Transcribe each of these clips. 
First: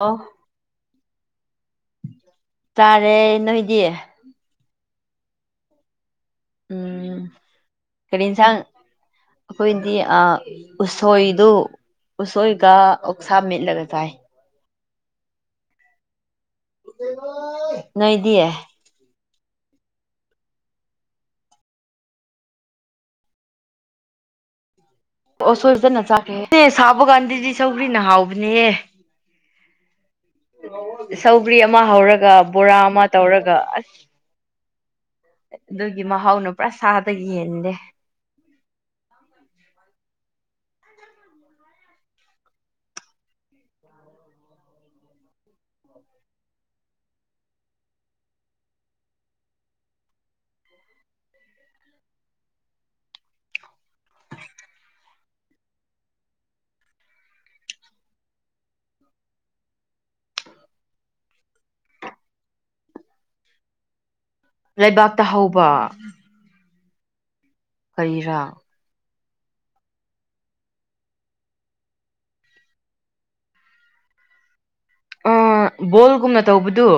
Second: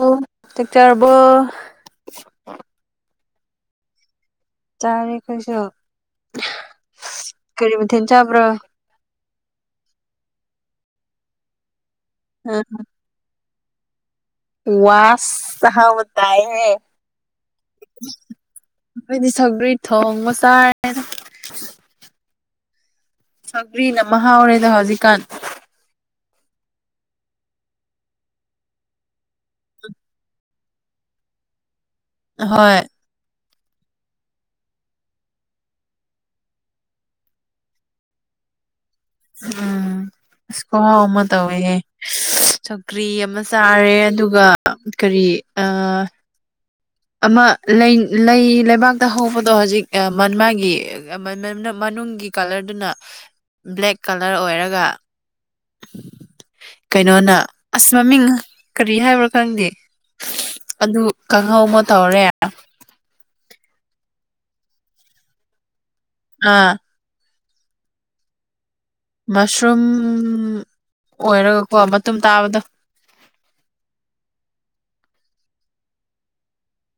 ꯑꯣ꯫ ꯆꯥꯛꯆꯥꯔꯕꯣ꯫ ꯇꯥꯔꯦ ꯅꯣꯏꯗꯤ꯫ ꯆꯥꯔꯦ ꯑꯈꯣꯏꯁꯨ꯫ ꯎꯝ ꯃꯊꯦꯜ ꯀꯔꯤ ꯆꯥꯕ꯭ꯔꯣ ꯏꯟꯁꯥꯡ꯫ ꯑꯩꯈꯣꯏꯗꯤ ꯑꯥ ꯎꯁꯣꯏꯗꯨ ꯎꯁꯣꯏꯒ ꯑꯣꯛꯁꯥ ꯃꯠꯂꯒ ꯆꯥꯏ꯫ ꯋꯥꯁ ꯑꯍꯧꯕ ꯇꯥꯏꯍꯦ꯫ ꯅꯣꯏꯗꯤ꯫ ꯑꯩꯈꯣꯏꯗꯤ ꯁꯧꯒ꯭ꯔꯤ ꯊꯣꯡꯕ ꯆꯥꯌꯦ꯫ ꯁꯧꯒ꯭ꯔꯤꯅ ꯃꯍꯥꯎꯔꯦꯗ ꯍꯧꯖꯤꯛꯀꯥꯟ꯫ ꯑꯣ ꯁꯣꯏꯖꯅ ꯆꯥꯛꯀꯦ ꯁꯥꯕ ꯀꯥꯟꯗꯗꯤ ꯁꯧꯒ꯭ꯔꯤꯅ ꯍꯥꯎꯕꯅꯦꯍꯦ꯫ [inaudible] ꯁꯧꯒ꯭ꯔꯤ ꯑꯃ ꯍꯧꯔꯒ ꯕꯣꯔꯥ ꯍꯣꯏ ꯑꯃ ꯇꯧꯔꯒ ꯑꯁ ꯑꯗꯨꯒꯤ ꯃꯍꯥꯎꯅ ꯄꯨꯔꯥ ꯁꯥꯗ ꯌꯦꯟꯕꯅꯦ꯫ ꯎꯝ ꯑꯁ ꯈꯨꯍꯥꯎ ꯑꯃ ꯇꯧꯋꯦꯍꯦ꯫ ꯁꯧꯒꯔꯤ ꯑꯃ ꯆꯥꯔꯦ ꯑꯗꯨꯒ ꯀꯔꯤ ꯑ ꯑꯃ ꯂꯩ ꯂꯩ ꯂꯩꯕꯥꯛꯇ ꯍꯧꯕꯗꯣ ꯍꯧꯖꯤꯛ ꯃꯟꯃꯥꯒꯤ ꯃꯅꯨꯡꯒꯤ ꯀꯂꯔꯗꯨꯅ ꯕ꯭ꯂꯦꯛ ꯀꯂꯔ ꯑꯣꯏꯔꯒ꯫ ꯀꯩꯅꯣꯅ ꯑꯁ ꯃꯃꯤꯡ ꯀꯔꯤ ꯍꯥꯏꯕ꯭ꯔꯥ ꯈꯪꯗꯦ꯫ ꯑꯗꯨ ꯀꯥꯡꯍꯧ ꯑꯃ ꯇꯧꯔꯦ꯫ ꯂꯩꯕꯥꯛꯇ ꯍꯧꯕ꯫ ꯑꯥ꯫ ꯀꯔꯤꯔ꯫ ꯃꯁꯔꯨꯝ ꯑꯣꯏꯔꯒꯀꯣ ꯃꯇꯨꯝ ꯇꯥꯕꯗꯨ꯫ ꯑꯥ ꯕꯣꯜꯒꯨꯝꯅ ꯇꯧꯕꯗꯨ꯫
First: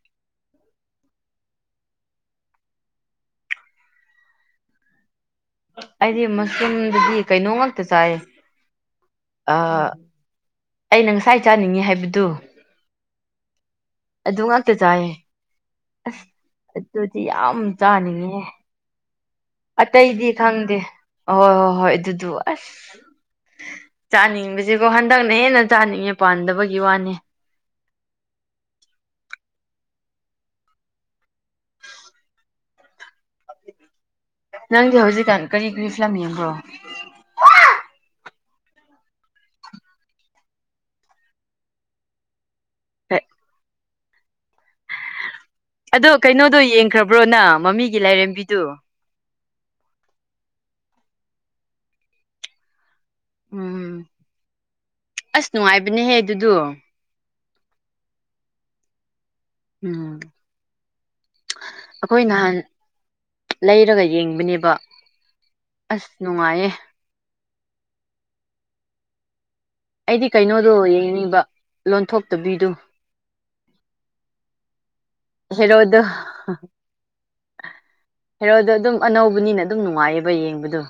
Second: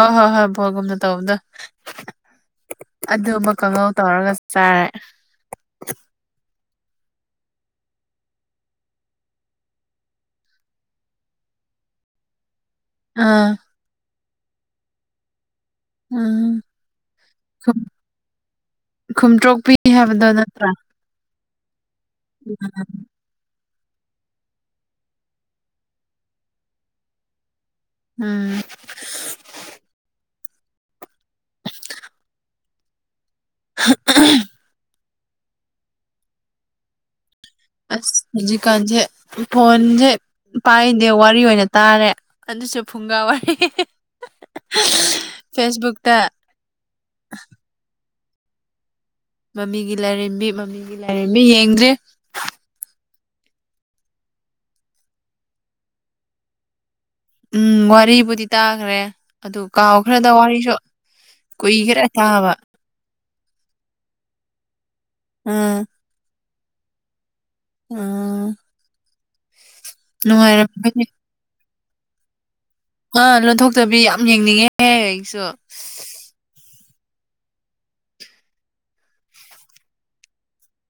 ꯍꯣꯏ ꯍꯣꯏ ꯍꯣꯏ ꯕꯣꯒꯨꯝꯅ ꯇꯧꯕꯗꯨ꯫ ꯑꯗꯨꯝꯃ ꯀꯥꯡꯍꯧ ꯇꯧꯔꯒ ꯆꯥꯔꯦ꯫ ꯑꯩꯗꯤ ꯃꯁꯔꯨꯝꯗꯗꯤ ꯀꯩꯅꯣ ꯉꯥꯛꯇ ꯆꯥꯏꯌꯦ꯫ ꯑ ꯑꯩꯅ ꯉꯁꯥꯏ ꯆꯥꯅꯤꯡꯉꯤ ꯍꯥꯏꯕꯗꯨ꯫ ꯑꯥ꯫ ꯑꯗꯨ ꯉꯥꯛꯇ ꯆꯥꯏꯌꯦ ꯑꯁ ꯎꯝ ꯑꯗꯨꯗꯤ ꯌꯥꯝ ꯆꯥꯅꯤꯡꯉꯦ꯫ ꯈꯨꯝꯇ꯭ꯔꯣꯛꯄꯤ ꯍꯥꯏꯕꯗꯣ ꯑꯇꯩꯗꯤ ꯅꯠꯇ꯭ꯔꯥ ꯈꯪꯗꯦ ꯍꯣꯏ ꯍꯣꯏ ꯍꯣꯏ ꯑꯗꯨꯗꯨ ꯑꯁ꯫ ꯆꯥꯅꯤꯡꯕꯁꯤꯀꯣ ꯍꯟꯗꯛꯅ ꯍꯦꯟꯅ ꯆꯥꯅꯤꯡꯉꯦ ꯄꯥꯟꯗꯕꯒꯤ ꯋꯥꯅꯦ꯫ ꯎꯝ꯫ [unintelligible] ꯅꯪꯗꯤ ꯍꯧꯖꯤꯛꯀꯥꯟ ꯀꯔꯤ ꯀꯔꯤ ꯐꯤꯂꯝ ꯌꯦꯡꯕ꯭ꯔꯣ꯫ ꯑꯁ ꯍꯧꯖꯤꯛꯀꯥꯟꯁꯦ ꯐꯣꯟꯁꯦ꯫ ꯄꯥꯏꯗꯦ ꯋꯥꯔꯤ ꯑꯣꯏꯅ ꯇꯥꯔꯦ ꯑꯗꯨꯁꯨ ꯐꯨꯡꯒꯥ ꯋꯥꯔꯤ꯫ [unintelligible] ꯑꯗꯣ ꯀꯩꯅꯣꯗꯣ ꯌꯦꯡꯈ꯭ꯔꯕ꯭ꯔꯣꯅ ꯃꯃꯤꯒꯤ ꯂꯥꯏꯔꯦꯝꯕꯤꯗꯨ ꯃꯃꯤꯒꯤ ꯂꯥꯏꯔꯦꯝꯕꯤ ꯃꯃꯤꯒꯤ ꯂꯥꯏꯔꯦꯝꯕꯤ ꯌꯦꯡꯗ꯭ꯔꯦ ꯎꯝ ꯑꯁ ꯅꯨꯡꯉꯥꯏꯕꯅꯦꯍꯦ ꯑꯗꯨꯗꯣ ꯎꯝ ꯋꯥꯔꯤꯕꯨꯗꯤ ꯇꯥꯈ꯭ꯔꯦ ꯑꯗꯨ ꯀꯥꯎ ꯎꯝ ꯈꯔꯗ ꯋꯥꯔꯤꯁꯨ ꯀꯥꯎꯈꯔꯦ ꯑꯩꯈꯣꯏ ꯇꯥꯕ ꯅꯍꯥꯟ ꯂꯩꯔꯒ ꯌꯦꯡꯕꯅꯦꯕ ꯎꯝ ꯑꯁ ꯅꯨꯡꯉꯥꯏꯌꯦ ꯑꯥ ꯑꯩꯗꯤ ꯀꯩꯅꯣꯗꯣ ꯅꯨꯡꯉꯥꯏꯔꯝꯒꯅꯤ ꯌꯦꯡꯅꯤꯡꯕ ꯂꯣꯟꯊꯣꯛꯇꯕꯤꯗꯨ ꯑꯥ ꯂꯣꯟꯊꯣꯛꯇꯕꯤ ꯌꯥꯝ ꯌꯦꯡꯅꯤꯡꯉꯦꯍꯦ ꯑꯩꯁꯨ ꯍꯦꯔꫭꯗꫭ ꯍꯔꯣꯗ ꯑꯗꯨꯝ ꯑꯅꯧꯕꯅꯤꯅ ꯑꯗꯨꯝ ꯅꯨꯡꯉꯥꯏꯌꯦꯕ ꯌꯦꯡꯕꯗꯣ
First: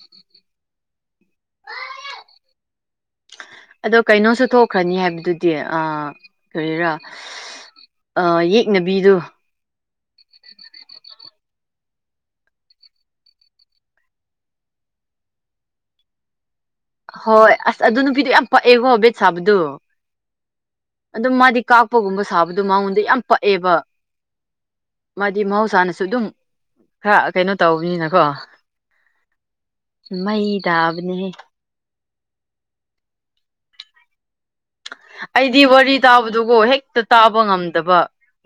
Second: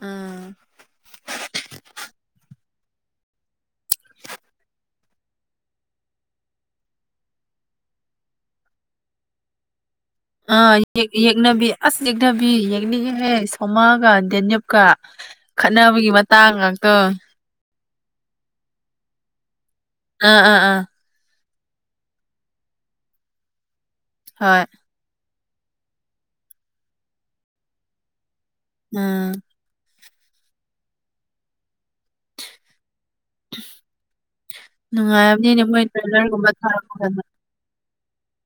ꯎꯨꯝ ꯑꯗꯣ ꯀꯩꯅꯣꯁꯨ ꯊꯣꯛꯈ꯭ꯔꯅꯤ ꯍꯥꯏꯕꯗꯨꯗꯤ ꯑ ꯀꯔꯤꯔꯥ ꯑ ꯌꯦꯛꯅꯕꯤꯗꯨ ꯑ ꯌꯦ ꯌꯦꯛꯅꯕꯤ ꯑꯁ ꯌꯦꯛꯅꯕꯤ ꯌꯦꯛꯅꯤꯡ ꯍꯦ ꯁꯣꯃꯥꯒ ꯗꯦꯅꯤꯞ ꯀ ꯈꯠꯅꯕꯒꯤ ꯃꯇꯥꯡ ꯉꯥꯛꯇ ꯍꯣꯏ ꯑꯁ ꯑꯗꯨ ꯅꯨꯄꯤꯗꯨ ꯌꯥꯝ ꯄꯛꯑꯦꯀꯣ ꯕꯦꯠ ꯁꯥꯕꯗꯣ ꯑꯥ ꯑꯥ ꯑꯥ ꯑꯗꯨꯝ ꯃꯥꯗꯤ ꯀꯥꯛꯄꯒꯨꯝꯕ ꯁꯥꯕꯗꯣ ꯃꯉꯣꯟꯗ ꯌꯥꯝ ꯄꯛꯑꯦꯕ ꯍꯣꯏ ꯃꯥꯗꯤ ꯃꯍꯧꯁꯥꯅꯁꯨ ꯑꯗꯨꯝ ꯈꯔ ꯀꯩꯅꯣ ꯇꯧꯕꯅꯤꯅꯀꯣ ꯎꯨꯝ ꯃꯩ ꯇꯥꯕꯅꯤꯍ [unintelligible] ꯅꯨꯡꯉꯥꯏꯕꯅꯤꯅꯦ ꯑꯩꯗꯤ ꯃꯣꯏ ꯋꯥꯔꯤ ꯇ꯭ꯔꯦꯂꯔꯒꯨꯝꯕ ꯇꯥꯕꯗꯨꯒꯣ ꯊꯥꯔꯛꯄ ꯍꯦꯛꯇ ꯀꯥꯟꯗ ꯇꯥꯕ ꯉꯝꯗꯕ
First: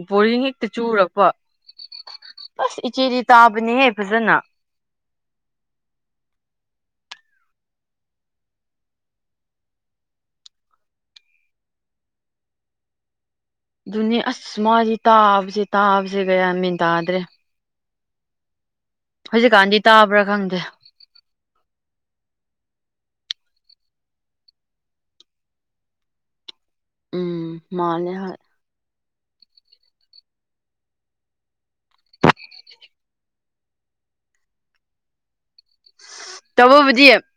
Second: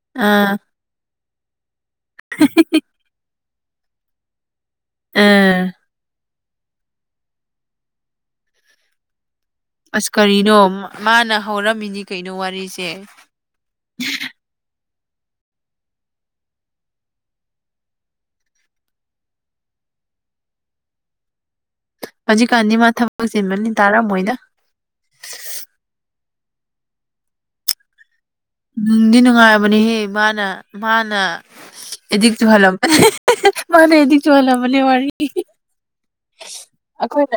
ꯕꯣꯔꯤꯡ ꯑꯥ ꯍꯦꯛꯇ ꯆꯨꯔꯛꯄ ꯑꯁ ꯏꯆꯦꯗꯤ ꯇꯥꯕꯅꯤꯍꯦ ꯐꯖꯅ ꯑꯥ ꯑꯁ ꯀꯔꯤꯅꯣ ꯃꯥꯅ ꯍꯧꯔꯝꯃꯤꯅꯤ ꯀꯩꯅꯣ ꯋꯥꯔꯤꯁꯦ ꯑꯗꯨꯅꯦ ꯑꯁ ꯃꯥꯗꯤ ꯇꯥꯕꯁꯦ ꯇꯥꯕꯁꯦ ꯀꯌꯥ ꯃꯦꯟ ꯇꯥꯗ꯭ꯔꯦ ꯍꯧꯖꯤꯛꯀꯥꯟꯗꯤ ꯇꯥꯕ꯭ꯔꯥ ꯈꯪꯗꯦ ꯍꯧꯖꯤꯛ ꯀꯥꯟꯗꯤ ꯃꯥ ꯊꯕꯛꯁꯤꯟꯕꯅꯤ ꯇꯥꯔꯝꯣꯏꯅ ꯎꯝ ꯃꯥꯅꯦ ꯍꫭꯏ ꯅꯨꯡꯗꯤ ꯅꯨꯡꯉꯥꯏꯔꯕꯅꯤꯍꯦ ꯃꯥꯅ ꯃꯥꯅ ꯑꯦꯗꯤꯁꯨꯍꯜ ꯃꯥꯅ ꯑꯦꯗꯤꯁꯨꯍ ꯃꯅꯤ ꯋꯥꯔꯤ ꯇꯧꯕꯕꯨꯗꯤ ꯑꯩꯈꯣꯏꯅ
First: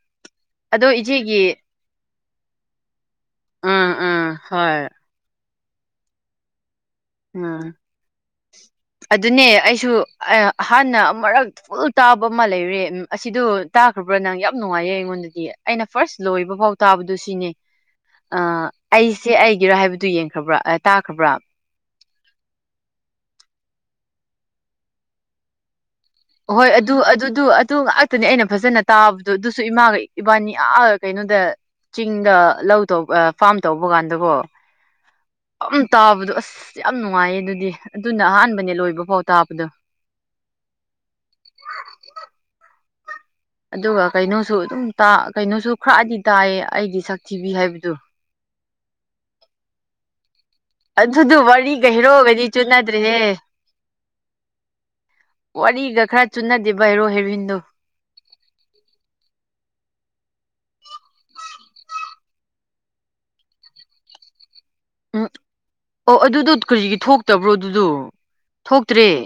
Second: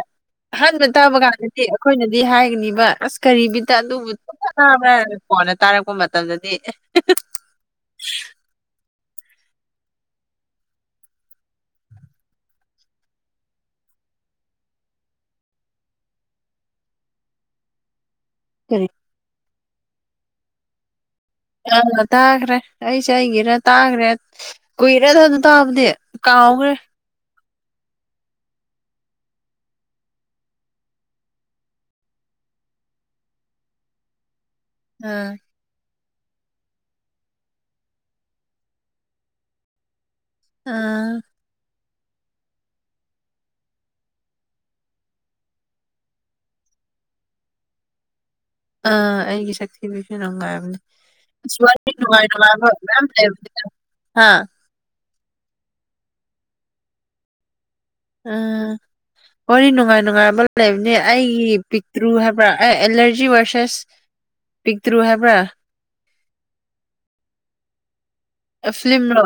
ꯑꯍꯥꯟꯕ ꯑꯗꯣ ꯇꯥꯕ ꯏꯆꯦꯒꯤ ꯀꯥꯟꯗꯗꯤ ꯑꯩꯈꯣꯏꯅꯗꯤ ꯍꯥꯏꯒꯅꯤꯕ ꯑꯁ ꯀꯔꯤꯕꯤꯠꯇ ꯎꯝ ꯎꯝ ꯑꯗꯨꯕꯨꯅ ꯍꯣꯏ ꯇꯥꯕ꯭ꯔꯥ ꯍꯥꯏ ꯀꫭꯟꯅ ꯇꯥꯔꯛꯄ ꯄꯄ ꯃꯇꯝꯗꯗꯤ ꯎꯝ ꯑꯗꯨꯅꯦ ꯑꯩꯁꯨ ꯍꯥꯟꯅ ꯑꯃꯨꯔꯛ ꯇꯥꯕ ꯑꯃ ꯂꯩꯔꯦ ꯑꯁꯤꯗꯣ ꯇꯥꯈ꯭ꯔꯕ꯭ꯔꯥ ꯅꯪ ꯌꯥꯝ ꯅꯨꯡꯉꯥꯏꯌꯦ ꯑꯩꯉꯣꯟꯗꯗꯤ ꯑꯩꯅ ꯐꯥꯔꯁ ꯂꯣꯏꯕ ꯐꯥꯎ ꯇꯥꯕꯗꯨ ꯁꯤꯅꯦ [unintelligible] ꯑ ꯑꯩꯁꯦ ꯑꯩꯒꯤꯔꯣ ꯍꯥꯏꯕꯗꯨ ꯌꯦꯡꯈ꯭ꯔꯕ꯭ꯔꯥ ꯑꯥ ꯇꯥꯈ꯭ꯔꯕ꯭ꯔꯥ ꯑꯥ ꯇꯥꯈ꯭ꯔꯦ ꯑꯩꯁꯦ ꯑꯩꯒꯤꯔ ꯇꯥꯈ꯭ꯔꯦ ꯀꯨꯏꯔꯦꯗ ꯑꯗꯨ ꯇꯥꯕꯗꯤ ꯍꯣꯏ ꯀꯥꯎꯈ꯭ꯔꯦ ꯑꯗꯨꯗꯨ ꯑꯗꯨꯗꯨ ꯑꯗꯨ ꯉꯥꯛ ꯑꯗꯨꯅꯤ ꯑꯩꯅ ꯐꯖꯅ ꯇꯥꯕꯗꯣ ꯑꯗꯨꯁꯨ ꯏꯃꯥꯒ ꯏꯕꯥꯅꯤ ꯑ ꯀꯩꯅꯣꯗ ꯆꯤꯡꯗ ꯂꯧꯇꯧꯕ ꯄꯥꯝ ꯇꯧꯕ ꯀꯥꯟꯗꯕꯣ ꯎꯝ ꯑꯗꯨ ꯇꯥꯕꯗꯣ ꯑꯁ ꯌꯥꯝ ꯅꯨꯡꯉꯥꯏꯌꯦ ꯑꯗꯨꯗꯤ ꯑꯗꯨꯅ ꯑꯍꯥꯟꯕꯅꯦ ꯂꯣꯏꯕ ꯐꯥꯎ ꯇꯥꯕꯗꯣ ꯎꯨꯝ ꯑꯗꯨꯒ ꯀꯩꯅꯣꯁꯨ ꯑꯗꯨꯝ ꯇꯥ ꯀꯩꯅꯣꯁꯨ ꯈꯔꯗꯤ ꯇꯥꯏꯌꯦ ꯑꯩꯒꯤ ꯁꯛꯊꯤꯕꯤ ꯍꯥꯏꯕꯗꯨ ꯑꯥ ꯑꯩꯒꯤ ꯁꯛꯊꯤꯕꯤꯁꯨ ꯅꯨꯡꯉꯥꯏꯕꯅꯦ ꯑꯗꯨꯗꯨ ꯑꯁ ꯋꯥꯔꯤ ꯋꯥꯔꯤꯒ ꯅꯨꯡꯉꯥꯏ ꯍꯤꯔꯣꯒꯗꯤ ꯅꯨꯡꯉꯥꯏꯕ ꯃꯌꯥꯝ ꯆꯨꯅꯗ꯭ꯔꯦꯍꯦ ꯂꯩꯕꯅꯤꯗ ꯍꯥ ꯋꯥꯔꯤꯒ ꯈꯔ ꯆꯨꯅꯗꯦꯕ ꯍꯦꯔꯣ ꯍꯦꯔꯣꯏꯟꯗꯣ ꯑꯥ ꯋꯥꯔꯤ ꯅꯨꯡꯉꯥꯏ ꯅꯨꯡꯉꯥꯏꯕ ꯂꯩꯕꯅꯤ ꯑꯩꯒꯤ ꯄꯤꯛꯇ꯭ꯔꯨ ꯍꯥꯏꯕ꯭ꯔꯥ ꯑꯦ ꯑꯦꯂꯔꯖꯤ ꯚꯔꯁꯦꯁ ꯄꯤꯛꯇ꯭ꯔꯨ ꯎꯝ ꯍꯥꯏꯕ꯭ꯔꯥ ꯑꯣ ꯑꯗꯨꯗꯨ ꯀꯔꯤꯒꯤ ꯊꯣꯛꯇꯕ꯭ꯔꯣ ꯑꯗꯨꯗꯨ ꯑꯦ ꯐꯂꯤꯝ ꯔꯣ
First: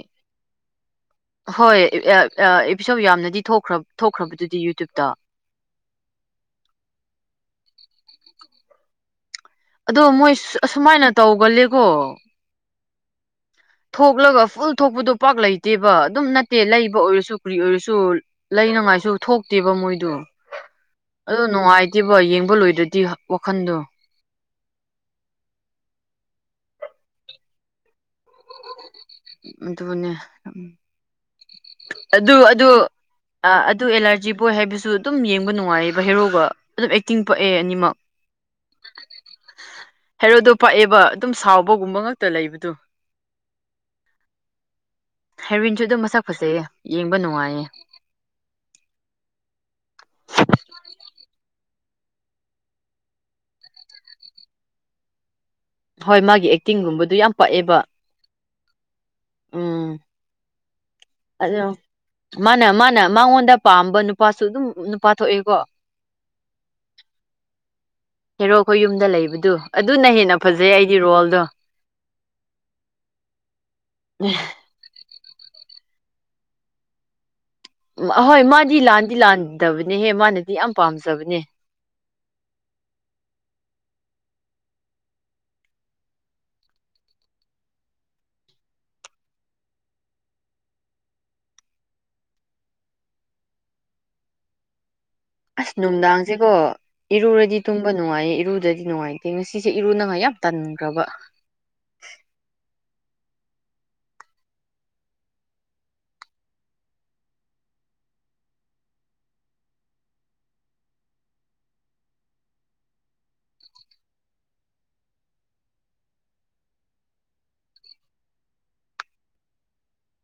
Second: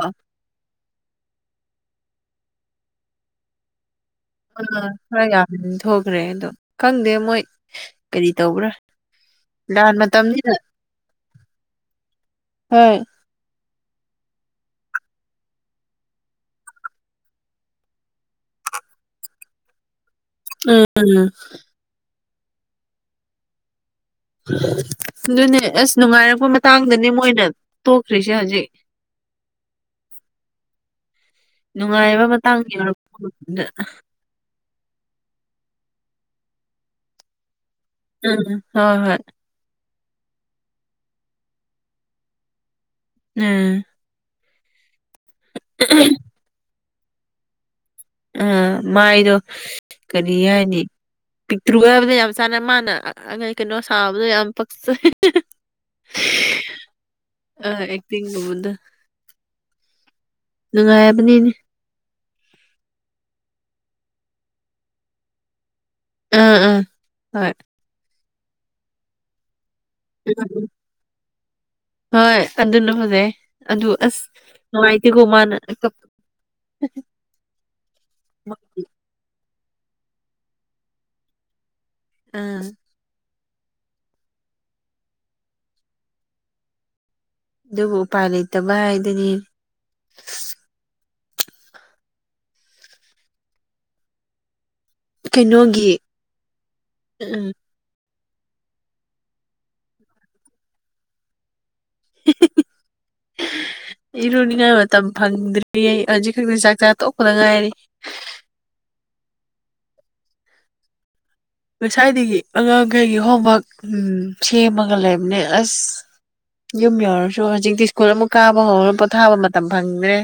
ꯍꯣꯏ [unintelligible] ꯑꯦꯄꯤꯁꯣꯠ ꯌꯥꯝꯅꯗꯤ ꯊꯣꯛꯈ꯭ꯔ ꯊꯣꯛꯈ꯭ꯔꯕꯗꯨꯠ ꯑ ꯈꯔ ꯌꯥꯝ ꯊꯣꯛꯈ꯭ꯔꯦ ꯑꯗꯣ ꯈꯪꯗꯦ ꯃꯣꯏ ꯀꯔꯤ ꯇꯧꯕ꯭ꯔꯥ ꯂꯥꯟ ꯑꯗꯣ ꯃꯣꯏ ꯃꯇꯝꯅꯤꯅ ꯑꯁꯨꯃꯥꯏꯅ ꯇꯧꯒꯜꯂꯦꯀꯣ ꯍꯣꯏ ꯊꯣꯛꯂꯒ ꯐꯨꯜ ꯊꯣꯛꯄꯗꯣ ꯄꯥꯛ ꯂꯩꯇꯦꯕ ꯑꯗꯨꯝ ꯅꯠꯇꯦ ꯂꯩꯕ ꯑꯣꯏꯔꯁꯨ ꯀꯔꯤ ꯑꯣꯏꯔꯁꯨ ꯂꯩꯅꯉꯥꯏꯁꯨ ꯊꯣꯛꯇꯦꯕ ꯃꯣꯏꯗꯨ ꯎꯝ ꯑꯗꯨ ꯅꯨꯡꯉꯥꯏꯇꯦꯕ ꯌꯦꯡꯕ ꯂꯣꯏꯗ꯭ꯔꯗꯤ ꯋꯥꯈꯟꯗꯨ ꯑꯗꯨꯅꯦ ꯑꯁ ꯅꯨꯡꯉꯥꯏꯔꯛꯄ ꯃꯇꯥꯡꯗꯅꯦ ꯃꯣꯏꯅ ꯇꯣꯛꯈ꯭ꯔꯤꯁꯦ ꯍꯧꯖꯤꯛ ꯑꯗꯨꯅꯦ ꯅꯨꯡꯉꯥꯏꯕ ꯑꯗꯨ ꯃꯇꯥꯡ ꯑꯗꯨ ꯌꯧꯔꯛꯄ ꯃꯇꯝꯗ ꯑꯗꯨ ꯑꯦꯂꯔꯖꯤ ꯕꯣꯏ ꯍꯥꯏꯕꯁꯨ ꯑꯗꯨꯝ ꯌꯦꯡꯕ ꯅꯨꯡꯉꯥꯏꯌꯦꯕ ꯍꯦꯔꯣꯒ ꯑꯗꯨꯝ ꯑꯦꯛꯇꯤꯡ ꯄꯛꯑꯦ ꯑꯅꯤꯃꯛ ꯎꯝ ꯍꯣꯏ ꯍꯣꯏ ꯍꯦꯔꯣꯗꯨ ꯄꯛꯑꯦꯕ ꯑꯗꯨꯝ ꯁꯥꯎꯕꯒꯨꯝꯕ ꯉꯛꯇ ꯂꯩꯕꯗꯨ ꯎꯝ ꯍꯦꯔꯣꯏꯟꯖꯨ ꯑꯗꯨꯝ ꯃꯁꯛ ꯐꯖꯩꯌꯦ ꯌꯦꯡꯕ ꯅꯨꯡꯉꯥꯏꯌꯦ ꯑ ꯃꯥꯏꯗꯣ ꯀꯔꯤ ꯍꯥꯏꯅꯤ ꯄꯤꯛꯇ꯭ꯔꯨꯒ ꯍꯥꯏꯕꯗꯨ ꯌꯥꯝ ꯆꯥꯟꯅꯩ ꯃꯥꯅ [unintelligible] ꯀꯩꯅꯣ ꯁꯥꯕꯗꯣ ꯌꯥꯝ ꯄꯛꯆꯩ ꯍꯣꯏ ꯃꯥꯒꯤ ꯑꯦꯛꯇꯤꯡꯒꯨꯝꯕꯗꯨ ꯌꯥꯝ ꯄꯛꯑꯦꯕ ꯇꯤꯡ ꯃꯉꯣꯟꯗ ꯎꯝ ꯅꯨꯡꯉꯥꯏ ꯑꯗꯣ ꯃꯥꯅ ꯃꯥꯅ ꯃꯉꯣꯟꯗ ꯄꯥꯝꯕ ꯅꯨꯄꯥꯁꯨ ꯑꯗꯨꯝ ꯅꯨꯄꯥ ꯊꯣꯛꯑꯦꯀꯣ ꯎꯝ ꯎꯝ ꯍꯣꯏ ꯍꯦꯔꯣ ꯈꯣꯏ ꯌꯨꯝꯗ ꯂꯩꯕꯗꯨ ꯑꯗꯨꯅ ꯍꯦꯟꯅ ꯐꯖꯩ ꯑꯩꯗꯤ ꯔꯣꯜꯗꯣ ꯍꯣꯏ ꯑꯗꯨꯅ ꯐꯖꯩ ꯑꯗꯨ ꯑꯁ ꯅꯨꯡꯉꯥꯏꯇꯦꯀꯣ ꯃꯥꯅ ꯀꯞ ꯑꯍꯣꯏ ꯃꯥꯗꯤ ꯂꯥꯟꯗꯤ ꯂꯥꯟꯗꯕꯅꯦꯍꯦ ꯃꯥꯅꯗꯤ ꯌꯥꯝ ꯄꯥꯝꯖꯕꯅꯦ ꯎꯝ ꯑꯗꯨꯕꯨ ꯎꯄꯥꯏ ꯂꯩꯇꯕ ꯍꯥꯏꯗꯨꯅꯤ ꯑꯁ ꯀꯩꯅꯣꯒꯤ ꯅꯨꯡꯗꯥꯡꯖꯦꯀꯣ ꯎꯝ ꯏꯔꯨꯔꯗꯤ ꯇꯨꯝꯕ ꯅꯨꯡꯉꯥꯏꯌꯦ ꯏꯔꯨꯗꯗꯤ ꯅꯨꯡꯉꯥꯏꯇꯦ ꯉꯁꯤꯁꯦ ꯏꯔꯨꯅꯉꯥꯏ ꯌꯥꯝ ꯇꯟꯒ꯭ꯔꯕ [unintelligible] ꯏꯔꯨꯅꯤꯡꯉꯥꯏ ꯃꯇꯝ ꯐꯪꯗ꯭ꯔꯤ ꯑꯩ ꯍꯧꯖꯤꯛ ꯈꯛꯇ ꯆꯥꯛ ꯆꯥ ꯇꯣꯛꯄꯗ ꯉꯥꯏꯔꯤ ꯉꯁꯥꯏꯗꯒꯤ ꯑꯉꯥꯡꯈꯩꯒꯤ ꯍꯣꯝꯋꯥꯛ ꯎꯝ ꯁꯦꯝꯃꯒ ꯂꯩꯕꯅꯦ ꯑꯁ ꯌꯨꯝ ꯌꯧꯔꯁꯨ ꯍꯧꯖꯤꯛꯇꯤ ꯁ꯭ꯀꯨꯜ ꯑꯃꯨꯛ ꯀꯥꯕ ꯍꯧꯔ ꯄꯣꯊꯥꯕ ꯃꯇꯝ ꯐꯪꯗ꯭ꯔꯦ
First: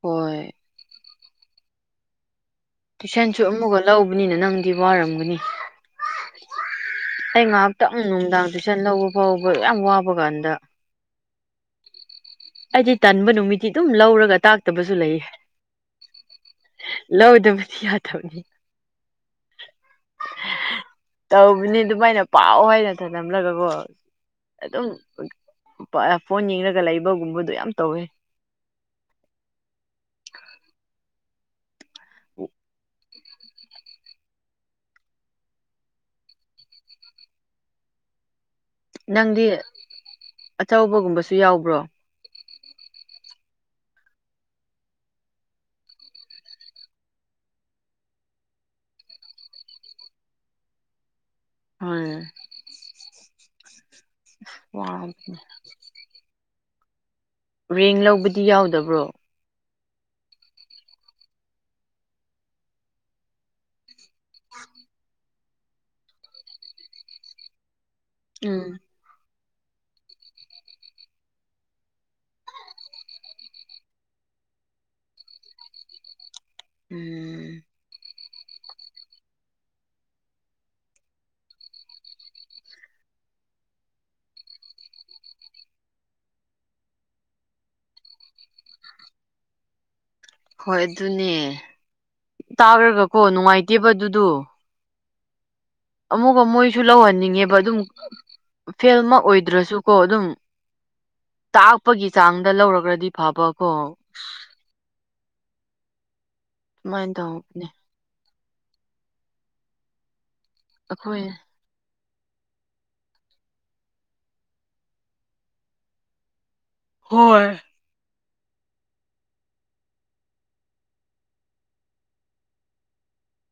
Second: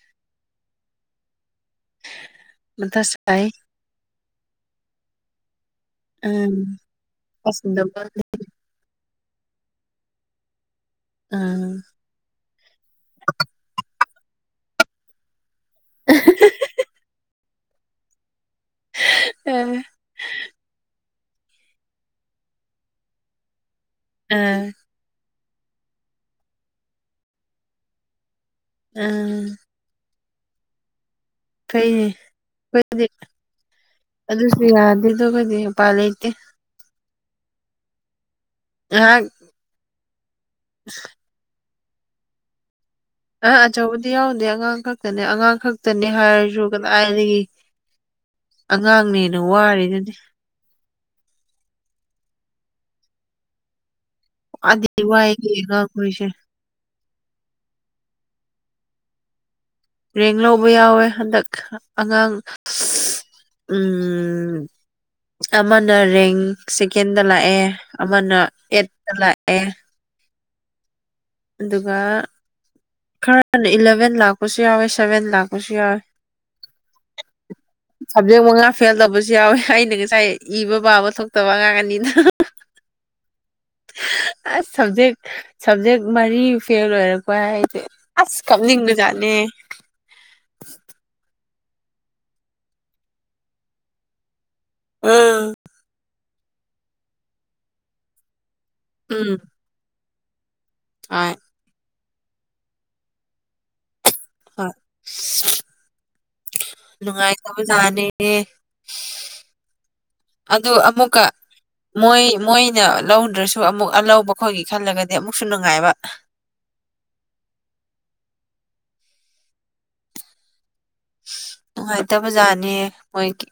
ꯍꯣꯏ ꯃꯊꯥ ꯇꯨꯏꯁꯟꯁꯨ ꯁꯥꯏ ꯑꯃꯨꯛꯒ ꯂꯧꯕꯅꯤꯅ ꯅꯪꯗꯤ ꯋꯥꯔꯝꯒꯅꯤ ꯎꯝ ꯑꯩ ꯉꯥꯏꯍꯥꯛꯇꯪ ꯅꯨꯡꯗꯥꯡ ꯇꯨꯏꯁꯟ ꯂꯧꯕ ꯐꯥꯎꯕ ꯌꯥꯝ ꯋꯥꯕ ꯀꯥꯟꯗ ꯎꯝ ꯑꯩꯗꯤ ꯇꯟꯕ ꯅꯨꯃꯤꯠꯇꯤ ꯑꯗꯨꯝ ꯂꯧꯔꯒ ꯇꯥꯛꯇꯕꯁꯨ ꯂꯩꯌꯦ ꯂꯧꯗꯕꯗꯤ ꯌꯥꯗꯕꯅꯤ ꯑꯦ ꯇꯧꯕꯅꯤ ꯑꯗꯨꯃꯥꯏꯅ ꯄꯥꯎ ꯍꯥꯏꯅ ꯊꯂꯝꯂꯒꯀꯣ ꯑꯗꯨꯝ ꯐꯣꯟ ꯌꯦꯡꯂꯒ ꯂꯩꯕꯒꯨꯝꯕꯗꯣ ꯌꯥꯝ ꯇꯧꯋꯦ ꯑꯝ ꯐꯩꯅꯦ ꯑꯩꯈꯣꯏꯗꯤ ꯑꯗꯨꯁꯨ ꯌꯥꯗꯦꯗꯣ ꯑꯩꯈꯣꯏꯗꯤ ꯎꯄꯥꯏ ꯂꯩꯇꯦ ꯉꯥꯏꯍꯥꯛ ꯅꯪꯗꯤ ꯑꯆꯧꯕꯒꯨꯝꯕꯁꯨ ꯌꯥꯎꯕ꯭ꯔꯣ ꯑꯥ ꯑꯆꯧꯕꯗꯤ ꯌꯥꯎꯗꯦ ꯑꯉꯥꯡ ꯈꯛꯇꯅꯦ ꯑꯉꯥꯡ ꯈꯛꯇꯅꯦ ꯍꯥꯏꯔꯖꯨ ꯀꯥꯗꯥꯏꯗꯒꯤ ꯑꯉꯥꯡꯅꯦꯅ ꯋꯥꯔꯤꯗꯨꯅꯤ ꯃꯥꯅꯦ ꯋꯥꯗꯤ ꯋꯥꯕꯅꯦ ꯋꯥꯏꯒꯦꯒ ꯑꯩꯈꯣꯏꯁꯦ ꯔꯦꯡ ꯂꯧꯕꯗꯤ ꯌꯥꯎꯗꯕ꯭ꯔꯣ ꯔꯦꯡ ꯂꯧꯕ ꯌꯥꯎꯋꯦ ꯍꯟꯗꯛ ꯑꯉꯥꯡ ꯎꯝ ꯑꯃꯅ ꯔꯦꯡ ꯁꯦꯀꯦꯟꯗ ꯂꯥꯛꯑꯦ ꯑꯃꯅ ꯎꯝ ꯑꯩꯠꯇꯠꯇ ꯂꯥꯛꯑꯦ ꯑꯗꯨꯒ ꯈꯔꯅ ꯏꯂꯥꯚꯦꯟ ꯂꯥꯛꯄꯁꯨ ꯌꯥꯎꯋꯦ ꯁꯚꯦꯟ ꯂꯥꯛꯄꯁꯨ ꯌꯥꯎꯋꯦ ꯎꯝ [unintelligible] ꯁꯕꯖꯦꯛ ꯃꯉꯥ ꯐꯦꯜ ꯇꯧꯕꯁꯨ ꯌꯥꯎꯋꯦ ꯑꯩꯅ ꯉꯁꯥꯏ ꯏꯕ ꯄꯥꯕ ꯊꯣꯛꯇꯕ ꯑꯉꯥꯡ ꯑꯅꯤꯗꯣ ꯑꯁ ꯁꯕꯖꯦꯛ ꯁꯕꯖꯦꯛ ꯃꯔꯤ ꯐꯦꯜ ꯑꯣꯏꯔꯛꯄ ꯍꯩꯖꯦ ꯑꯁ ꯀꯥꯞꯅꯤꯡꯕꯖꯥꯠꯅꯦ ꯍꯣꯏ ꯑꯗꯨꯅꯦ ꯇꯥꯔꯔꯒꯀꯣ ꯅꯨꯡꯉꯥꯏꯇꯦꯕ ꯑꯗꯨꯗꯣ ꯑꯥ ꯑꯃꯨꯛꯀꯥ ꯃꯣꯏꯁꯨ ꯂꯧꯍꯟꯅꯤꯡꯉꯦꯕ ꯑꯗꯨꯝ ꯐꯦꯜ ꯑꯃ ꯑꯣꯏꯗ꯭ꯔꯁꯨꯀꯣ ꯑꯗꯨꯝ ꯑꯥꯏ ꯇꯥꯛꯄꯒꯤ ꯆꯥꯡꯗ ꯂꯧꯔꯒ꯭ꯔꯗꯤ ꯐꯕꯀꯣ ꯍꯣꯏ ꯑꯗꯨꯃꯥꯏꯅ ꯇꯧꯕꯅꯦ ꯅꯨꯡꯉꯥꯏꯇꯕꯖꯥꯅꯤ ꯑꯦ ꯑꯗꯨ ꯑꯩꯈꯣꯏ ꯑꯃꯨꯛꯀꯥ ꯃꯣꯏ ꯃꯣꯏꯅ ꯂꯧꯗ꯭ꯔꯁꯨ ꯑꯃꯨꯛ ꯑꯂꯧꯕ ꯈꯣꯏꯒꯤ ꯈꯜꯂꯒꯗꯤ ꯑꯃꯨꯛꯁꯨ ꯅꯨꯡꯉꯥꯏꯕ ꯍꯣꯏ ꯅꯨꯡꯉꯥꯏꯇꯕꯖꯥꯠꯅꯤ ꯃꯣꯏꯒꯤ